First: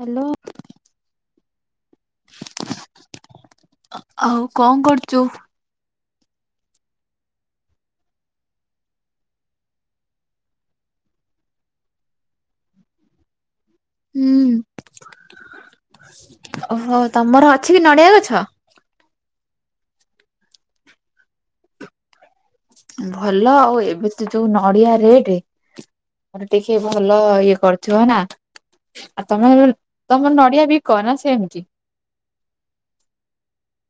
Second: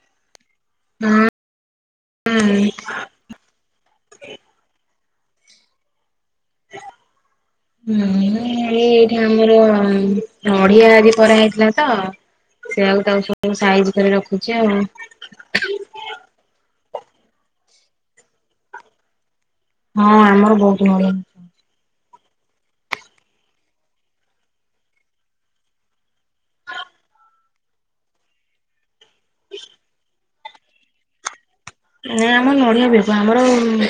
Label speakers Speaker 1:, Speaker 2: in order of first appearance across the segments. Speaker 1: Hello.
Speaker 2: ହଁ ହୁଁ।
Speaker 1: ଆଉ କଣ କରୁଛୁ?
Speaker 2: ହୁଁ ଏଇଠି ଆମର ନଡିିଆ ଆଜିି ପରା ହେଇଥିଲା ତ ସେଇଆକୁ ତାକୁ ସବୁ ସାଇଜ କରି
Speaker 1: ହୁଁ।
Speaker 2: ରଖୁଛି ଆଉ।
Speaker 1: ଓହୋ ତମର ଅଛି କି ନଡିଆ ଗଛ?
Speaker 2: ହଁ ଆମର ବହୁତ ନଡ଼ିଆ।
Speaker 1: ଭଲ ଆଉ, ଏବେ ତ ଯୋଉ ନଡିଆ ରେଟ। ମୋରେ ଟିକେ ଭଲ ଇଏ କରୁଥିବ ନା? ଆଉ ତମେ, ତମର ନଡିଆ ବି କ ନା ସେମିତି?
Speaker 2: ନାଇଁ ଆମର ନଡିଆ ବିକୁ, ଆମର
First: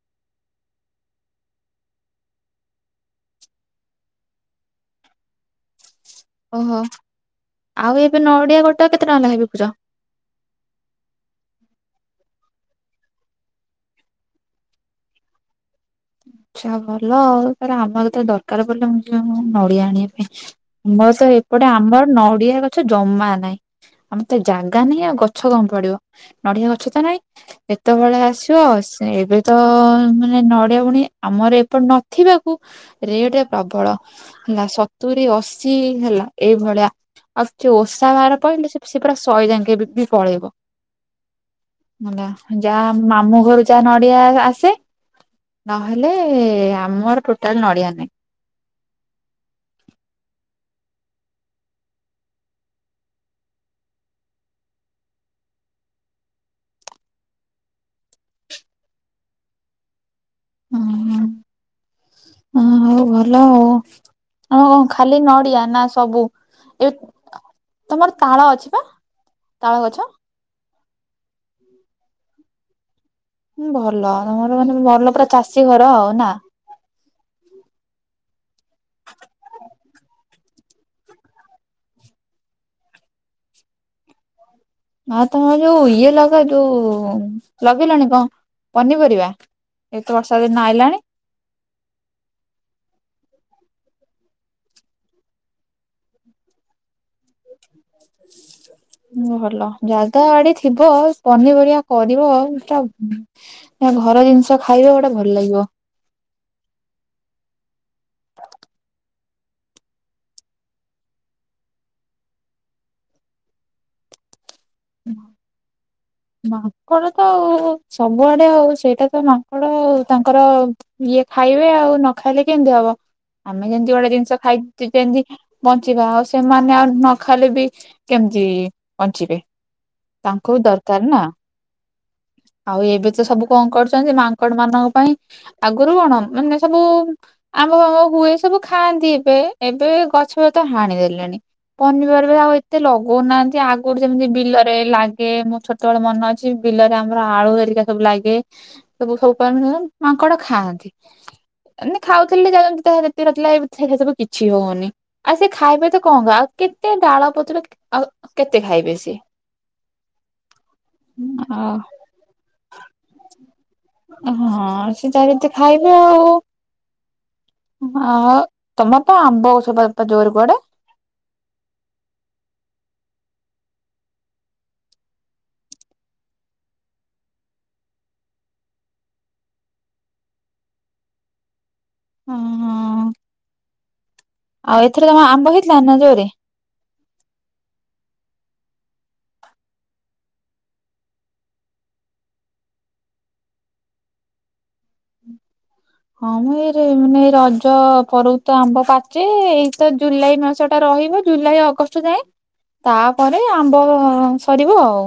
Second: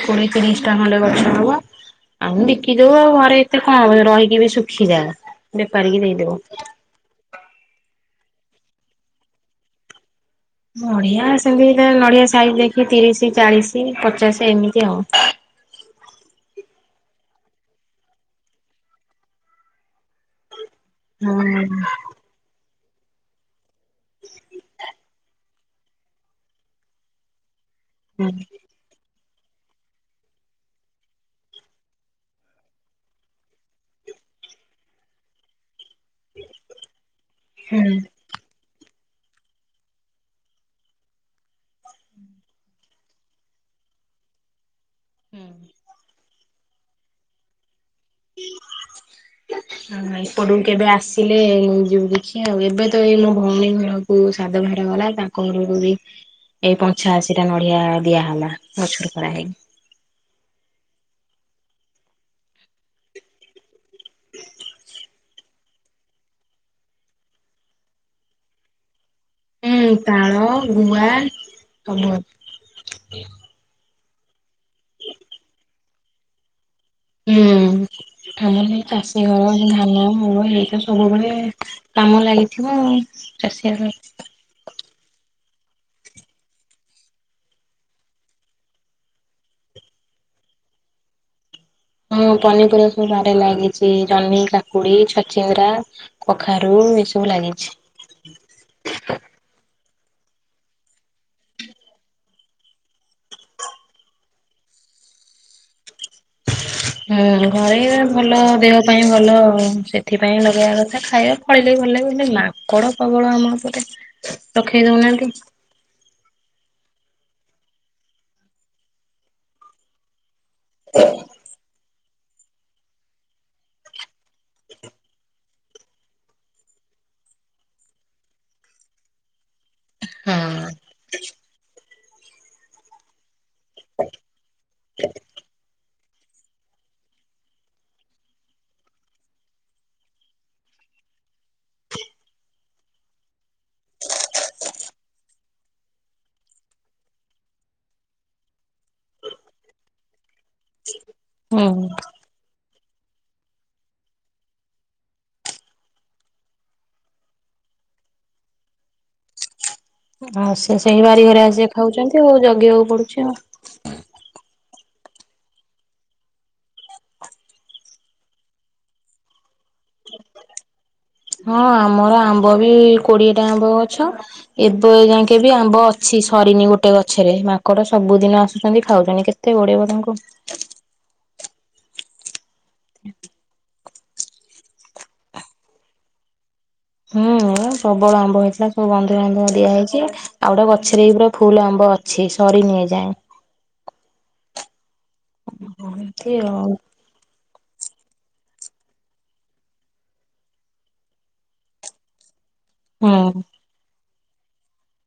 Speaker 2: କୋଡିଏ ତିରିଶ ଟା ଖଣ୍ଡେ ଗଛ ହବ। ଆଉ ବିକିଦଉ, ଆଉ ଘରେ ଏତେ କଣ ରହିକି ବି ଶୁଖିଯାଏ, ବେପାରୀକି ଦେଇଦଉ।
Speaker 1: ଓହୋ, ଆଉ ଏବେ ନଡିଆ ଗୋଟୋ କେତେ ଟଙ୍କା ଲେଖା ବିକୁଛ?
Speaker 2: ନଡିଆ ସେମିତି ନଡିଆ ସାଇଜ ଦେଖି ତିରିଶ, ଚାଳିଶ, ପଚାଶ ଏମିତି ଆଉ।
Speaker 1: ଆଛା ଭଲ ଆଉ, ତ ଆମର ତ ଦରକାର ପଡ଼ିଲେ, ମୁଁ ଯିବି ନଡିଆ ଆଣିବା ପାଇଁ। ଆମର ତ
Speaker 2: ହଁ
Speaker 1: ଏପଟେ ଆମର ନଡିଆ ଗଛ ଜମା ନାହିଁ। ଆମ ତ ଜାଗା ନାହିଁ ଆଉ ଗଛ କଣ ପଡିବ, ନଡିଆ ଗଛ ତ ନାଇଁ। ଏତେବେଳେ ଆସିବ
Speaker 2: ହୁଁ
Speaker 1: ସେ ଏବେ ତ ମାନେ ନଡ୍ ପୁଣି ଆମର ଏପଟ ନଥିବାକୁ ରେଟ ପ୍ରବଳ। ହେଲା ସତୁରି, ଅଶି ହେଲା ଏଇଭଳିଆ ଆଉ କିଛି ଓଷା ବାର ପାଇଲେ ସେ ସେ ପୁରା ଶହେ ଯାକେ ବି ପଳେଇବ। ହେଲା ଯାହା ମାମୁଁ ଘରୁ ଯାହା ନଡିଆ ଆସେ।
Speaker 2: ହୁଁ।
Speaker 1: ନହେଲେ ଆମର ଟୋଟାଲ ନଡିଆ ନାହିଁ।
Speaker 2: ହୁଁ ଏପଟକୁ କେବେ ଆସିଲେ ଯିବୁ ଦେଖି ଆଉ ଏବେ ତ ଏଇ ମୋ ଭଉଣୀ ଘରକୁ ସାଦ ଭାର ଗଲା ତା କହିବୁନି ଏଇ ପଞ୍ଚାଅଶି ଟା ନଡିଆ ଦିଆହଲା ଗଛୁରୁ ପରାହେଇକି।
Speaker 1: ହୁଁ ଉଁ ହ ହଉ ଭଲ ଆଉ। କଣ କଣ ଖାଲି ନଡିଆ ନା ସବୁ? ଏ ତମର ତାଳ ଅଛି ପା? ତାଳ
Speaker 2: ହୁଁ
Speaker 1: ଗଛ
Speaker 2: ତାଳ ଗୁଆ କମଳା
Speaker 1: ହୁଁ ଭଲ ତମର ମାନେ ଭଲ ପୁରା ଚାଷୀ ଘର ଆଉ ନା?
Speaker 2: ହୁଁ ଆମର ଏ ଚାଷୀ ଘର ଧାନ ମୁଳ ଏଇତ ସବୁବେଳେ କାମ ଲାଗିଥିବ ଚାଷିଘର
Speaker 1: ଆ ତମର ଯୋଉ ଇଏ ଲଗା ଯୋଉ ଲଗେଇଲଣି କଣ ପନିପରିବା? ଏଇତ ବର୍ଷା ଦିନ ଆଇଲାଣି।
Speaker 2: ହଁ ପନିପରିବା ସବୁ ବାଡିରେ ଲାଗିଛି ଜହ୍ନି କାକୁଡି ଛଚିନ୍ଦ୍ରା। କଖାରୁ ଏଇସବ
Speaker 1: ହଁ ଭଲ। ଜାଗା ବାଡି ଥିବ ପନିପରିବା କରିବ ସେଟା ହଁ ଘର ଜିନିଷ ଖାଇବ ଗୋଟେ ଭଲ ଲାଗିବ।
Speaker 2: ହୁଁ ଘରେ ଭଲ ଦେହ ପାଇଁ ଭଲ ସେଥିପାଇଁ ଲଗେଇବା କଥା ଖାଇବା ଇିଲେ ବି ଭଲ ଲାଗିବ ମାଙ୍କଡ଼ ପ୍ରବଳ ଆମ ଏପଟେ ରଖେଇ ଦଉନାହାଁନ୍ତି।
Speaker 1: ମାଙ୍କଡ ତ ସବୁଆଡେ ଆଉ ସେଇଟା ତ ମାଙ୍କଡ ଆଉ। ତାଙ୍କର ଇଏ ଖାଇବେ ଆଉ ନ ଖାଇଲେ କେମତି ହବ। ଆମେ ଯେମିତି ଗୋଡେ ଜିନିଷ ଖାଇଛୁ ଯେନ୍ତି ବଞ୍ଚିବା ଆଉ ସେମାନେ ଆଉ ନ ଖାଇଲେ ବି କେମିତି ବଞ୍ଚିବେ।
Speaker 2: ହଁ।
Speaker 1: ତାଙ୍କୁ ବି ଦରକାର ନା। ଆଉ ଏବେ ତ ସବୁ କଣ କରୁଛନ୍ତି ମାଙ୍କଡ ମାନଙ୍କ ପାଇଁ ଆଗ ଗୁରୁ କଣ ମାନେ ସବୁ ଆମ ଆମର ହୁଏ ସବୁ ଖାଆନ୍ତି ଏବେ ଏବେ ଗଛପତ୍ର ହାଣିଦେଲେଣି। ପନିପରିବା ଆଉ ଏତେ ଲଗଉନାହାନ୍ତି ଆଗରୁ ଯେମିତି ବିଲରେ ଲାଗେ ମୋ ଛୋଟବେେଳେ ମନେ ଅଛି ବିଲରେ ଆମର ଆଳୁ ଘରିକା ସବୁ ଲାଗେ ସବୁ ସବୁ ପା ମି ମାଙ୍କଡ ଖାଆନ୍ତି
Speaker 2: ହୁଁ
Speaker 1: ଏନ୍ତ ଖାଉ ଯାହା ଯେମତି ତାହା ଯେତିକଥିଲା ଏବେ ସେରା ସବୁ କିଛି ହଉନି। ଆଉ ସେ ଖାଇବେ ତ କଣ କହ ଆଉ କେତେ ଡାଳ ପତ୍ର ଆଉ କେତେ ଖାଇବେ ସେ
Speaker 2: ଆଉ ସେ ସେଇ ବାରି ଘରେ ଆସିକି ଖାଉଛନ୍ତି ଆଉ ଜଗିବାକୁ ପଡୁଛି ଆଉ।
Speaker 1: ହଁ ସେ ଚାରିତେ ଖାଇବେ ଆଉ। ମା ତମର ପା ଆମ୍ବଗଛପା ଜୋର କୁଆଡେ?
Speaker 2: ହଁ ଆମର ଆମ୍ବ ବି କୋଡିଏ ଟା ଆମ୍ବ ଅଛ। ଏବେ ଯାକେଁବି ଆମ୍ବ ଅଛି ସରିନି ଗୋଟେ ଗଛରେ ମାଙ୍କଡ ସବୁଦିନ ଆସୁଛନ୍ତି ଖାଉଛନ୍ତି କେ କେତେ ଘଉଡ଼େଇବ ତାଙ୍କୁ।
Speaker 1: ହ ହଁ ହଁ।
Speaker 2: ଆ
Speaker 1: ଆଉ ଏଥର କଣ ଆମ୍ବ ହେଇଥିଲା ନା ଯୋରେ?
Speaker 2: ହୁଁ ପ୍ରବଳ ଆମ୍ବ ହେଇଥିଲା ସବୁ ବନ୍ଧୁବାନ୍ଧୁ ଦିଆ ହେଇଚି। ଆଉ ଗୋଟେ ଗଛରେ ବି ପୁରା ଫୁଲ ଆମ୍ବ ଅଛି ସରିନିଏ ଯାଏଁ। ଏମିତି
Speaker 1: ହଁମ
Speaker 2: ଆଉ
Speaker 1: ଏଇରେ ମାନେ ଏଇ ରଜ ପ୍ରଭ ତ ଆମ୍ବ ପାଚେ ଏଇ ତ ଜୁଲାଇ ମାସ ଟା ରହିବ ଜୁଲାଇ ଅଗଷ୍ଟ ଯାଏଁ
Speaker 2: ହୁଁ
Speaker 1: ତାପରେ ଆମ୍ବ ସରିବ ଆଉ।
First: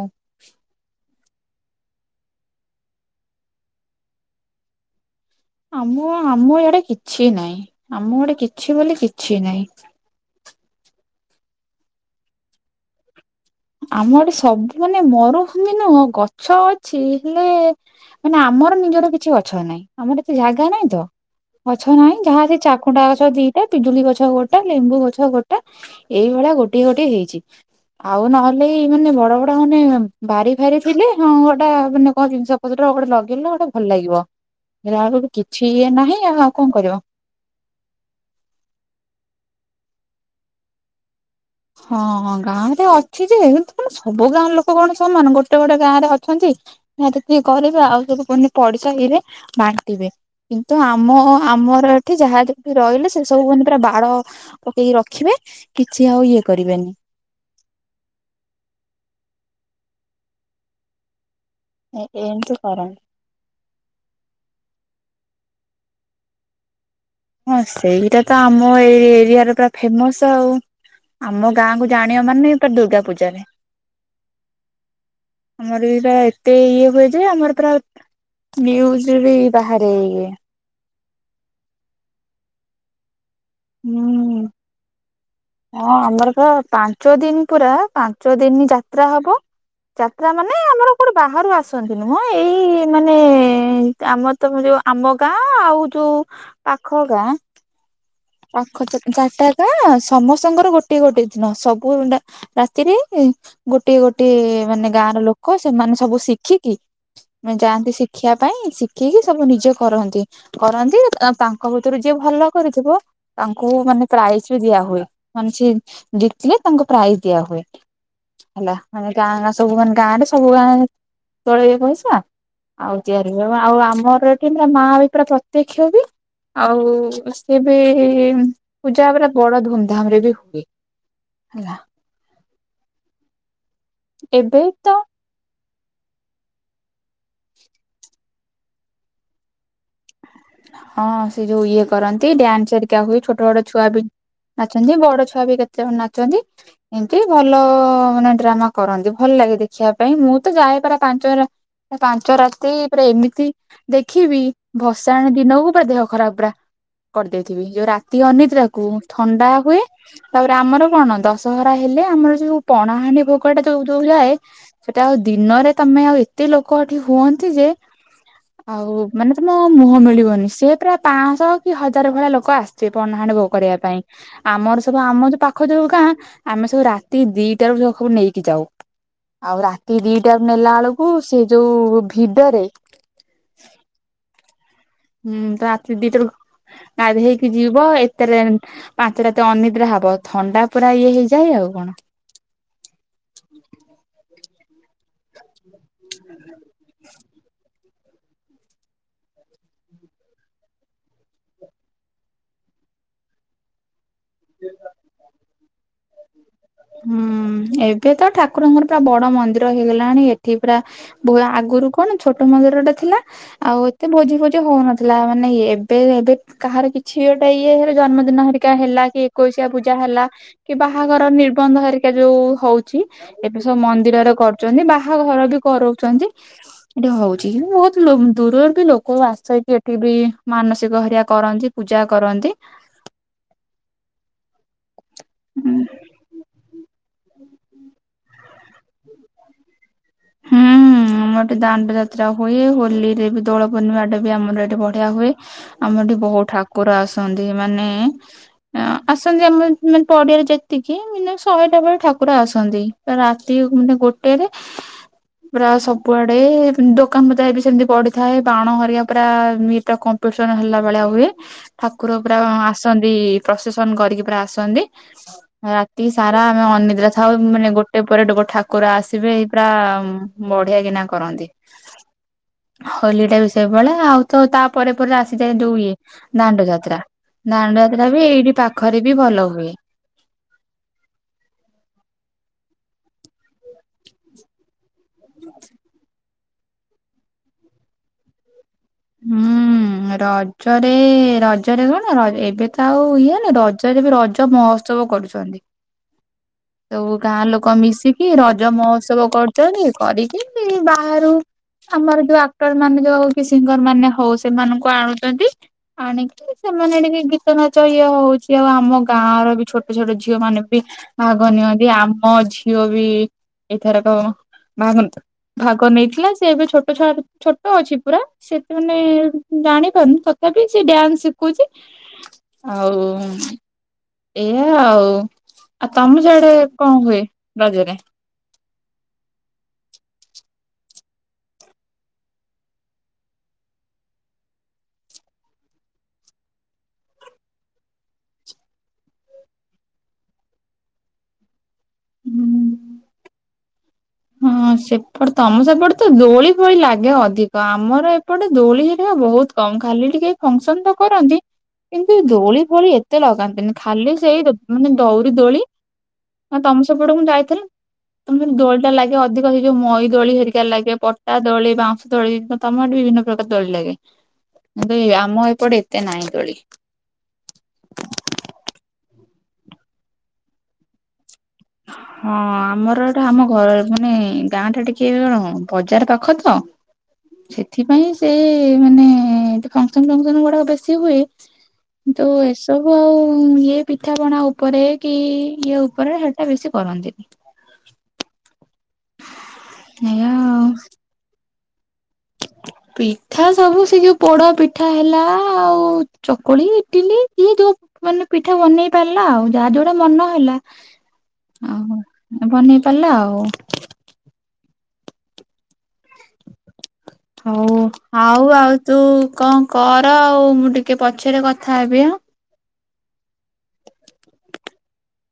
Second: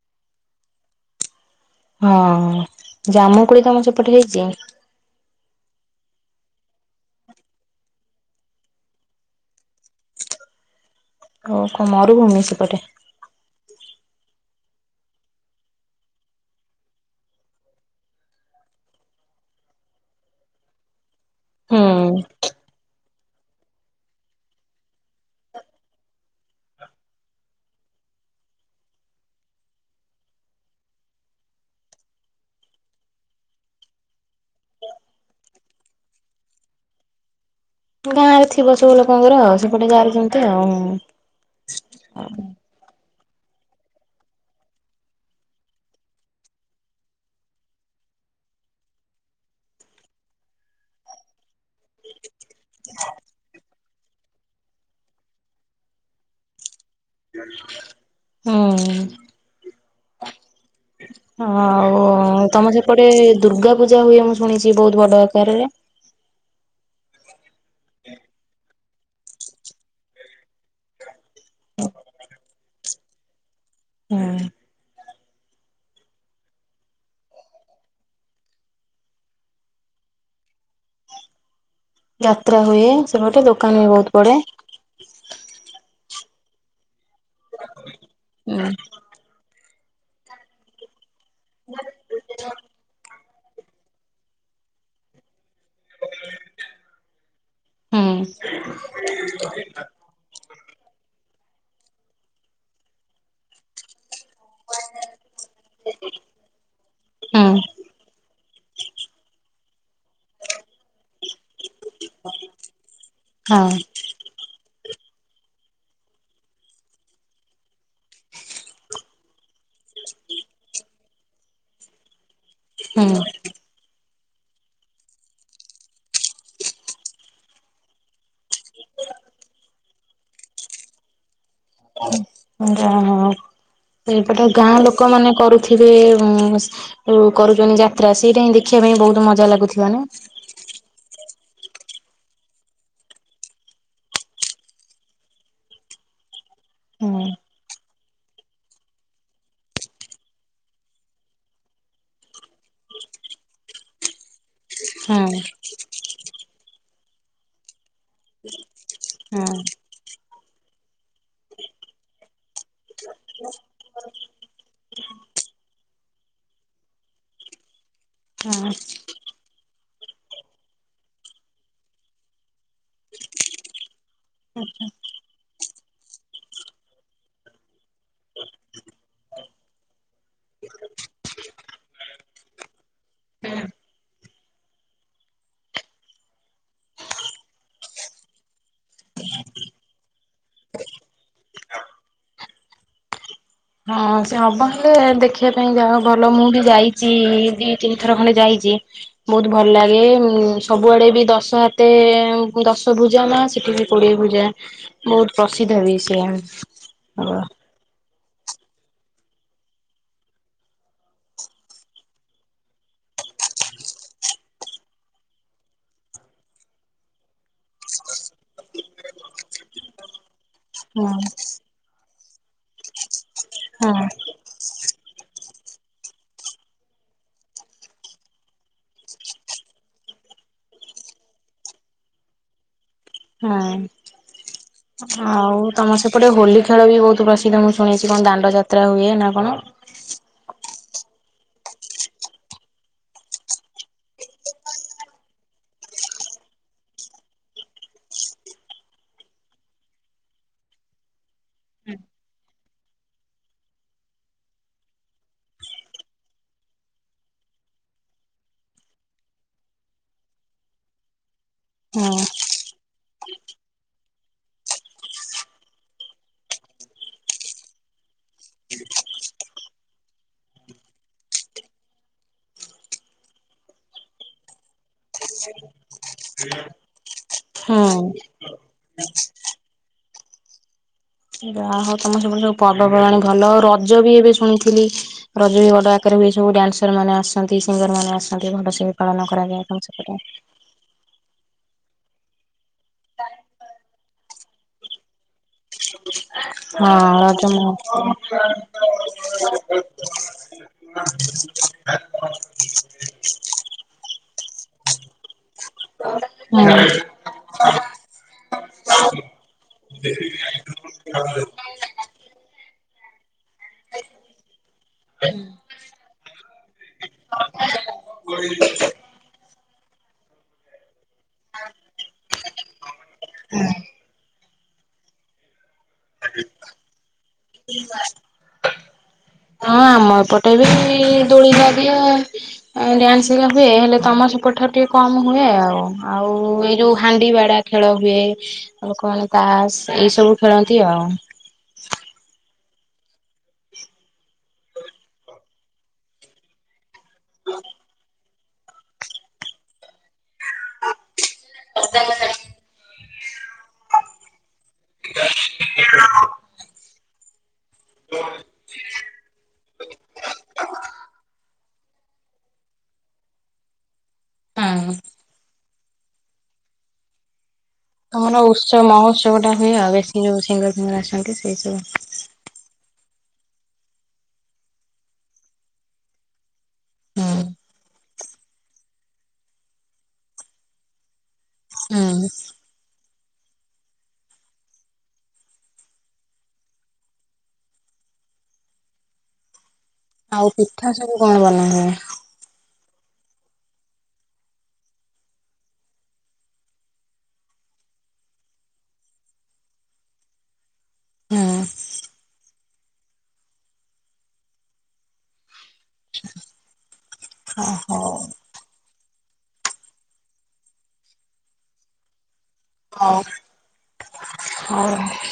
Speaker 2: ହଁ ଜାମୁ କୋଳି ତମ ସେପଟେ ହେଇଛି?
Speaker 1: ଆମ ଆମ ଏଡେ କିଛି ନାହିଁ ଆମ ଆଡେ କିଛି ବୋଲି କିଛି ନାହିଁ।
Speaker 2: ଓ ମୋରୁ ଭୂମି ସେପଟେ?
Speaker 1: ଆମ ଏଠେ ସବୁ ମାନେ ମରୁଭମି ନୁହଁ, ଗଛ ଅଛି ହେଲେ ମାନେ ଆମର ନିଜର କିଛି ଗଛ ନାହିଁ, ଆମର ଏତେ ଜାଗା ନାଇଁ ତ। ଅଛ ନାହିଁ
Speaker 2: ହୁଁ
Speaker 1: ଯାହା ସେ ଚାକୁଣ୍ଡା ଅଛ ଟା ପିଜୁଳି ଗଛ ଗୋଟା ଲେମ୍ବୁ ଗଛ ଗୋଟା ଏଇଭଳିଆ ଗୋଟିଏ ଗୋଟଏ ହେଇଛି, ଆଉ ନହେଲେ କ ମାନେ ବଡ ବଡ ମାନେ ବାରି ଫାରି ଥିଲେ ହଁ ଗୋଟା ମାନେ କଣ ଜିନିଷ ତଟା ଗୋଟେ ଲଗେଇଲା ଗୋଟେ ଭଲ ଲାଗିବ, ହେଲା ବକୁ କିଛିଏ ନାହିଁ ଆ ଆଉ କଣ କରିବ।
Speaker 2: ଗାଁ ରେ ଥିବ ସବୁ ଲୋକଙ୍କର ସେପଟେ ଗାରେ ଯେମିତି ଆଉ।
Speaker 1: ହଁ ହଁ ଗାଁ ଏ ଅଛି ଯେ କିୁ କଣ ସବୁ ଗାଁର ଲୋକ କଣ ସମାନ ଗୋଟେ ଗୋଟେ ଗାଁ ରେ ଅଛି। ନା ଟିକଏ କରିବେ ଆଉ ସୁ ପଢିସାରେ ବାଣ୍ଟିବେ। କିନ୍ତୁ ଆମ ତ ଆମ ଏଠି ଯାହା ଯି ରହିଲେ ସେ ସବୁ ମ ପୁରା ବାଳ ପକେଇକି ରଖିବେ କିଛି ଆଉ ଇଏ କରିବେନି।
Speaker 2: ହଁ। ହ ଆଉ
Speaker 1: ଏମିତି
Speaker 2: ତମେ
Speaker 1: କରନ୍ତି
Speaker 2: ସେପଟେ ଦୁର୍ଗା ପୂଜା ହୁଏ? ଶୁଣିଛି ବହୁତ ବଡ ଆକାରରେ।
Speaker 1: ହଁ ସେଇଟା ତ ଆମ ଏଇ ଏରିଆରେ ପୁରା ଫେମସ ଆଉ। ଆମ ଗାଁ କୁ ଜାଣିବ ମାନେ ଏ ଦୁର୍ଗା ପୂଜାରେ।
Speaker 2: ହଁ।
Speaker 1: ଆମର ବି ପୁରା ଏତେ ଇଏ ହୁଏ ଯେ ଆମର ୟୁଜ ବି ବାହାରେ ଇଏ
Speaker 2: ଯାତ୍ରା ହୁଏ ସେ ଗଟେ ଦୋକାନ ବି ବହୁତ ପଡ଼େ।
Speaker 1: ହୁଁ ହଁ ଆମର ପ ପାଞ୍ଚ ଦିନ ପୁରା ପାଞ୍ଚ ଦିନ
Speaker 2: ହୁଁ
Speaker 1: ଯାତ୍ରା ହବ। ଯାତ୍ରା ମାନେ ଆମର କୋଉଠି ବାହାରୁ ଆସନ୍ତିନି ମ ଏଇ ମାନେ ଆମ ତମେ ଯୋଉ ଆମ ଗାଁ ଆଉ ଯୋଉ ପାଖ ଗାଁ
Speaker 2: ହୁଁ।
Speaker 1: ପାଖ ଚାରିଟା ଗାଁ ସମସ୍ତଙ୍କର ଗୋଟେ ଗୋଟେ ଦିନ ସବୁ ରାତିରେ ଗୋଟିଏ ଗୋଟିଏ ମାନେ ଗାଁ ର ଲୋକ ସେମାନେ ସବୁ ଶିଖିକି
Speaker 2: ହୁଁ
Speaker 1: ଯାଆନ୍ତି ଶିଖିବା ପାଇଁ ଶି ଖିକି ସବୁ ନିଜେ କରନ୍ତି, କରନ୍ତି ଆଉ ତାଙ୍କ ଭିତରୁ ଯିଏ ଭଲ କରିଥିବ ତାଙ୍କୁ
Speaker 2: ହଁ
Speaker 1: ମାନେ ପ୍ରାଇଜ୍ ବି ଦିଆ ହୁଏ ମାନେ ସେ ଜିତିଲେ ତାଙ୍କୁ ପ୍ରାଇଜ୍ ଦିଆ ହୁଏ। ହେଲା ମାନେ ଗାଁ ଗାଁ ସବୁ ମାନେ ଗାଁ ରେ ସବୁ ଗାଁ [unintelligible] ଆଉ ତିଆରି
Speaker 2: ହୁଁ
Speaker 1: ଆଉ ଆମର ଏଠି ଆମର ମା ବି ପୁରା ପ୍ରତ୍ୟକ୍ଷ ବି ଆଉ ସେ ଏ ପୂଜା ପୁରା ବଡ ଧୁମଧାମ ରେ ବି ହୁଏ, ହେଲା।
Speaker 2: ଯାହା ହଉ ସେଇପଟେ
Speaker 1: ଏବେ
Speaker 2: ଗାଁ
Speaker 1: ତ
Speaker 2: ଲୋକ ମାନେ କରୁ ଥିବେ କରୁଛନ୍ତି ଯାତ୍ରା ସେଇଟା ହିଁ ଦେଖିବା ପାଇଁ ବହୁତ ମଜା ଲାଗୁଥିବ ନା?
Speaker 1: ହଁ ସେ ଯୋଉ ଇଏ କରନ୍ତି ଡ୍ୟାନ୍ସ ହେରିକା ହୁଏ ଛୋଟ ଛୋଟ ଛୁଆ ବି ନାଚନ୍ତି ବଡ ଛୁଆ ବି କେତେ ଜଣ ନାଚନ୍ତି। ଏମିତି
Speaker 2: ହୁଁ
Speaker 1: ଭଲ ମାନେ ଏମିତି ଡ୍ରାମା କରନ୍ତି ଭଲ ଲାଗେ ଦେଖିବା ପାଇଁ ମୁଁ ତ ଯାଏ ପାରା ପାଞ୍ଚ ରା ପାଞ୍ଚ ରାତି ପୁରା ଏମିତି ଦେଖିବି ଭ ତା
Speaker 2: ହଁ
Speaker 1: ଆର ଦିନକୁ ଦେହ ଖରାପ ପୁରା। କରିଦେଇଥିବି ଯୋଉ ରାତି ଅନିିଦ୍ରାକୁ
Speaker 2: ହଁ
Speaker 1: ଥଣ୍ଡା ହୁଏ। ତାପରେ ଆମର କଣ ଦଶହରା ହେଲେ ଆମର ଯୋଉ ପଣାହାଣ୍ଡି ଭୋଗ ଟା ଯୋଉ ଯୋଉ ଯାଏ। ସେଟା ଆଉ ଦିନରେ ତମେ ଆଉ ଏତେ ଲୋକ ଏଠି ହୁଅନ୍ତି ଯେ
Speaker 2: ହଁ।
Speaker 1: ଆଉ ମାନେ ତମ ମୁହଁ ମିଳିବନି ସିଏ ପୁରା ପ୍ରାୟ ପାଆଁଶହ କି ହଜାରେ ଭଳିଆ ଲୋକ ଆସିଥିବେ ପଣା ହାଣ୍ଡି ଭୋଗ କରିବା ପାଇଁ। ଆମର ସବୁ ଆମ ଯୋଉ ପାଖ ଯୋଉ ଗାଁ ଆମେ ସବୁ ରାତି ଦିଟାରୁ ସବୁ ନେଇକି ଯାଉ। ଆଉ ରାତି ଦିଟାରୁ ନେଲା ବେଳକୁ ସିଏ ଯୋଉ ଭିଡରେ ହୁଁ ରାତି ଦିଟାରୁ ଗାଧେଇକି ଯିବ ଏତେ ରେନ୍ ପାଞ୍ଚରାତି ଅନିଦ୍ରା ହବ ଥଣ୍ଡା ପୁରା ଇଏ ହେଇଯାଏ ଆଉ କଣ। [inaudible]
Speaker 2: ହଁ ସେ ହବ ହେଲେ ଦେଖିବା ପାଇଁ ଯାଅ ଭଲ ମୁଁ ବି ଯାଇଚି ଦି ତିନି ଥର ଖଣ୍ଡେ ଯାଇଚି। ବହୁତ୍ ଭଲ୍ ଲାଗେ ଉ ସବୁଆଡେ ବି ଦଶ ହାତେ ଦଶ ଭୂଜା ମା ସେଠି ବି କୋଡ଼ିଏ ଭୁଜା ବହୁତ୍ ପ୍ରସିଦ୍ଧ ବି ସିଏ।
Speaker 1: ହୁଁ ଏଠି ତ ଠାକୁରଙ୍କର ପୁରା ବଡ ମନ୍ଦିର ହେଇଗଲାଣି ଏଠି ପୁରା ବୋ ଆଗରୁ କଣ ଛୋଟ ମନ୍ଦିର ଟେ ଥିଲା। ଆଉ ଏତେ ଭୋଜି ଫୋଜି ହଉନଥିଲା ମାନେ ଏବେଏବେ କାହାର କିଛି ଗୋଟେ ଇଏ ହେଲେ ଜନ୍ମଦିନ ହେରିକା ହେଲା କି ଏକୋଇଶିଆ ପୂଜା ହେଲା। କି
Speaker 2: ହଁ
Speaker 1: ବାହାଘର ନିର୍ବନ୍ଧ ହେରିକା ଯୋଉ ହେଉଛି ଏବେ ସବୁ ମନ୍ଦିରରେ କରୁ ଚନ୍ତି ବାହାଘର ବି କରଉଚନ୍ତି। ଏଠି ହେଉଚି କି ବହୁତ ଦୂରରୁ ବି ଲୋକ ଆସକି ଏଠି ବି ମାନସିକ ହେରିକା କରନ୍ତି। ପୂଜା କରନ୍ତି।
Speaker 2: ହଁ ଆଉ
Speaker 1: ଉଁ
Speaker 2: ତମର ସେପଟେ ହୋଲି ଖେ ଖେଳ ବି ବହୁତ ପ୍ରସିଦ୍ଧ ମୁଁ ଶୁଣିଚି କଣ ଦାଣ୍ଡ ଯାତ୍ରା ହୁଏ ନା କଣ?
Speaker 1: ହୁଁ ହୁଁ। ଏଠି ଦାଣ୍ଡ ଯାତ୍ରା ହୁଏ ହୋଲିରେ ବି ଦୋଳ ପୂର୍ଣିମା ଟା ବି ଆମର ଏଠି ବଢିଆ ହୁଏ। ଆମର ଏଠି ବହୁତ୍ ଠାକୁର ଆସନ୍ତି ମାନେ ଆସନ୍ତି ଆମ ମାନେ ପଡିଆରେ ଯେତିକି ମିନିମମ୍ ଶହେଟା ଭଳି ଠାକୁର ଆସନ୍ତି। ରାତି ମାନେ ଗୋଟେରେ। ପୁରା ସବୁଆଡେ ଦୋକାନ ବଜାର ସେମିତି ପଡିଥାଏ ବାଣ ହେରିକା ପୁରା ଇଏଟା କ କମ୍ପିଟେସନ୍ ହେଲା ଭଳିଆ ହୁଏ
Speaker 2: ହୁଁ
Speaker 1: ଠାକୁର ପୁରା ଆସନ୍ତି ପ୍ରସେସନ୍ କରିକି ପୁରା ଆସନ୍ତି। ରାତି ସାରା ଆମେ ଅନିଦ୍ରା ଥାଉ ମାନେ ଗୋଟେ ପରେ ଗୋ ଠାକୁର ଆସିବେ ପୁରା ହୁଁ ବଢିଆ କିନା କରନ୍ତି। ହୋଲିଟା ବି ସେଇଭଳିଆ ଆଉ ତା ତାପରେ ପରେ ଆସିଯାଏ ଦୁଇଏ ଦାଣ୍ଡ ଯାତ୍ରା ଦାଣ୍ଡ
Speaker 2: ହୁଁ।
Speaker 1: ଯାତ୍ରା ବି ଏଇଠି ପାଖରେ ବି ଭଲ ହୁଏ।
Speaker 2: ଯା ହଉ ତମ ସେପଟେ ସବୁ ପର୍ବପର୍ବାଣି ଭଲ ରଜ ବି ଏବେ ଶୁଣିଥିଲି ରଜ ବି ବଡ଼ ଆକାରରେ ହୁଏ ସବୁ ଡ୍ୟନ୍ସର ମାନେ ଆସନ୍ତି ସିଙ୍ଗର ମାନେ ଆସନ୍ତି ଭଲସେ। ପାଳନ କରାଯାଏ ତ ସେପଟେ।
Speaker 1: ଜରେ ରଜରେ କଣ ଏବେ ତ ଆଉ ଇଏ ନେ ରଜରେ ବି ରଜ ମହୋତ୍ସବ କରୁଛନ୍ତି।
Speaker 2: [inaudible] ହଁ
Speaker 1: ସବୁ ଗାଁ
Speaker 2: ରଜ
Speaker 1: ଲୋକ
Speaker 2: ମହୋତ୍ସବ
Speaker 1: ମିଶିକି ରଜ ମହୋତ୍ସବ କରୁଚନ୍ତି କରିକି ବାହାରୁ ଆମର ଯୋଉ ଆ ଡଟର ମାନେ ଯୋଉ ହଉ କି ସିଙ୍ଗର ମାନେ ହଉ ସେମାନଙ୍କୁ ଆଣୁଛନ୍ତି ଆଣିକି
Speaker 2: ହଁ।
Speaker 1: ସେମାନେ କି ନାଚ ନାଚ ଇଏ ହଉଛି ଆଉ ଆମ ଗାଁ ର ବି ଛୋଟ ଛୋଟ ଝିଅ ମାନେ ବି ଭାଗ ନିଅନ୍ତି ଆମ ଝିଅ ବି ଏଇଥରକ [unintelligible] ଭାଗ ନେଇଥିଲା, ସେ ଏବେ ଛୋଟ ଛ ଛୋଟ ଅଛି ପୁରା ସେଥି ମାନେ [unintelligible] ଜାଣିପାରୁନୁ ତଥାପି ସେ ଡ୍ୟାନ୍ସ ଶିଖୁଛି, ଆଉ ଏଇଆା ଆଉ ଆଉ ତମ ଯଆଡେ କଣ ହୁଏ ରଜରେ?
Speaker 2: ହଁ ଆମ ଏପଟେ ବି ଦୋଳି ଲାଗେ ଆଉ। ଡ୍ୟାନ୍ସଇା ହୁଏ ହେଲେ ତମ ସପୁଠାରୁ ଟିକେ କମ ହୁଏ ଆଉ ଆଉ ଏଇ ଯୋଉ ହାଣ୍ଡି ବାଡା ଖେଳ ହୁଏ ଲୋକମାନେ ତାସ୍ ଏଇସବୁ ଖେଳନ୍ତି ଆଉ।
Speaker 1: ହୁଁ। ହଁ ସେପଟେ ତମ ସେପଟେ ତ ଦୋଳି ଭଳି ଲାଗେ ଅଧିକ, ଆମର ଏପଟେ ଦୋଳି ହେରି ବହୁତ କ ଖାଲି ଟିକେ ଫସନ ତ କରନ୍ତି କିନ୍ତୁ ଦୋଳି ଫୋଳି ଏତେ ଲଗାନ୍ତିନି, ଖାଲି ସେଇ ମାନେ ଦଉରି ଦୋଳି ନା ତମ ସେପଟକୁ ଯାଇଥିଲ ତମେ ଦୋଳି ଲାଗେ ଅଧିକ ସେଇ ଯୋଉ ମଇ ଦୋଳି ହେରିକା ଲାଗେ ପଟା ଦୋଳି ବାଉଁ ଦୋଳି ତମରଠ ବିଭିନ୍ନ ପ୍ରକାର ଦୋଳି ଲାଗେ
Speaker 2: ହଁ।
Speaker 1: କିନ୍ତୁ ଏ ଆମ ଏପଟେ ଏତେ ନାହିଁ ଦୋଳି।
Speaker 2: ତମର ଉତ୍ସବ ମହୋତ୍ସବ ଟା ହୁଏ ଆଉ ବେଶୀ ଯୋଉ ସିଙ୍ଗ ଫିଙ୍ଗର ଆସନ୍ତି ସେଇ ସବୁ।
Speaker 1: ହଁ ଆମର ଏଟା ଆମ ଘ ମାନେ ଗାଁ ଟା ଟିକେ କଣ ବଜାର ପାଖ ତ।
Speaker 2: ହୁଁ
Speaker 1: ସେଥିପାଇଁ ସେ ମାନେ ଫଙ୍କସନ ଫଙ୍କସନ ଗୁଡାକ ବେଶୀ ହୁଏ
Speaker 2: ହୁଁ।
Speaker 1: [unintelligible] ସବୁ ଆଉ ଇଏ ପିଠା ପଣା ଉପରେ କି ଇଏ ଉପରେ ସେଟା ବେଶୀ କରନ୍ତିନି। [unintelligible]
Speaker 2: ଆଉ ପିଠା ସବୁ କଣ ବନାନ୍ତି?
Speaker 1: ପିଠା ସବୁ ସେ ଯୋଉ ପୋଡା ପିଠା ହେଲା ଆଉ ଚକୁଳି ଇଟିଲି ଇଏ ଯୋଉ ମାନେ ପିଠା ବନେଇ ପାରିଲା ଆଉ ଯାହା ଯୋଉଟା ମନ ହେଲା।
Speaker 2: ହୁଁ।
Speaker 1: ଓ ବନେଇ ପାରିଲା ଆଉ। ହଉ ଆଉ ଆଉ ତୁ କଣ କର ଆଉ ମୁଁ ଟିକେ ପଛରେ କଥା ହେବି ଆ।
Speaker 2: ହଉ ହଉ।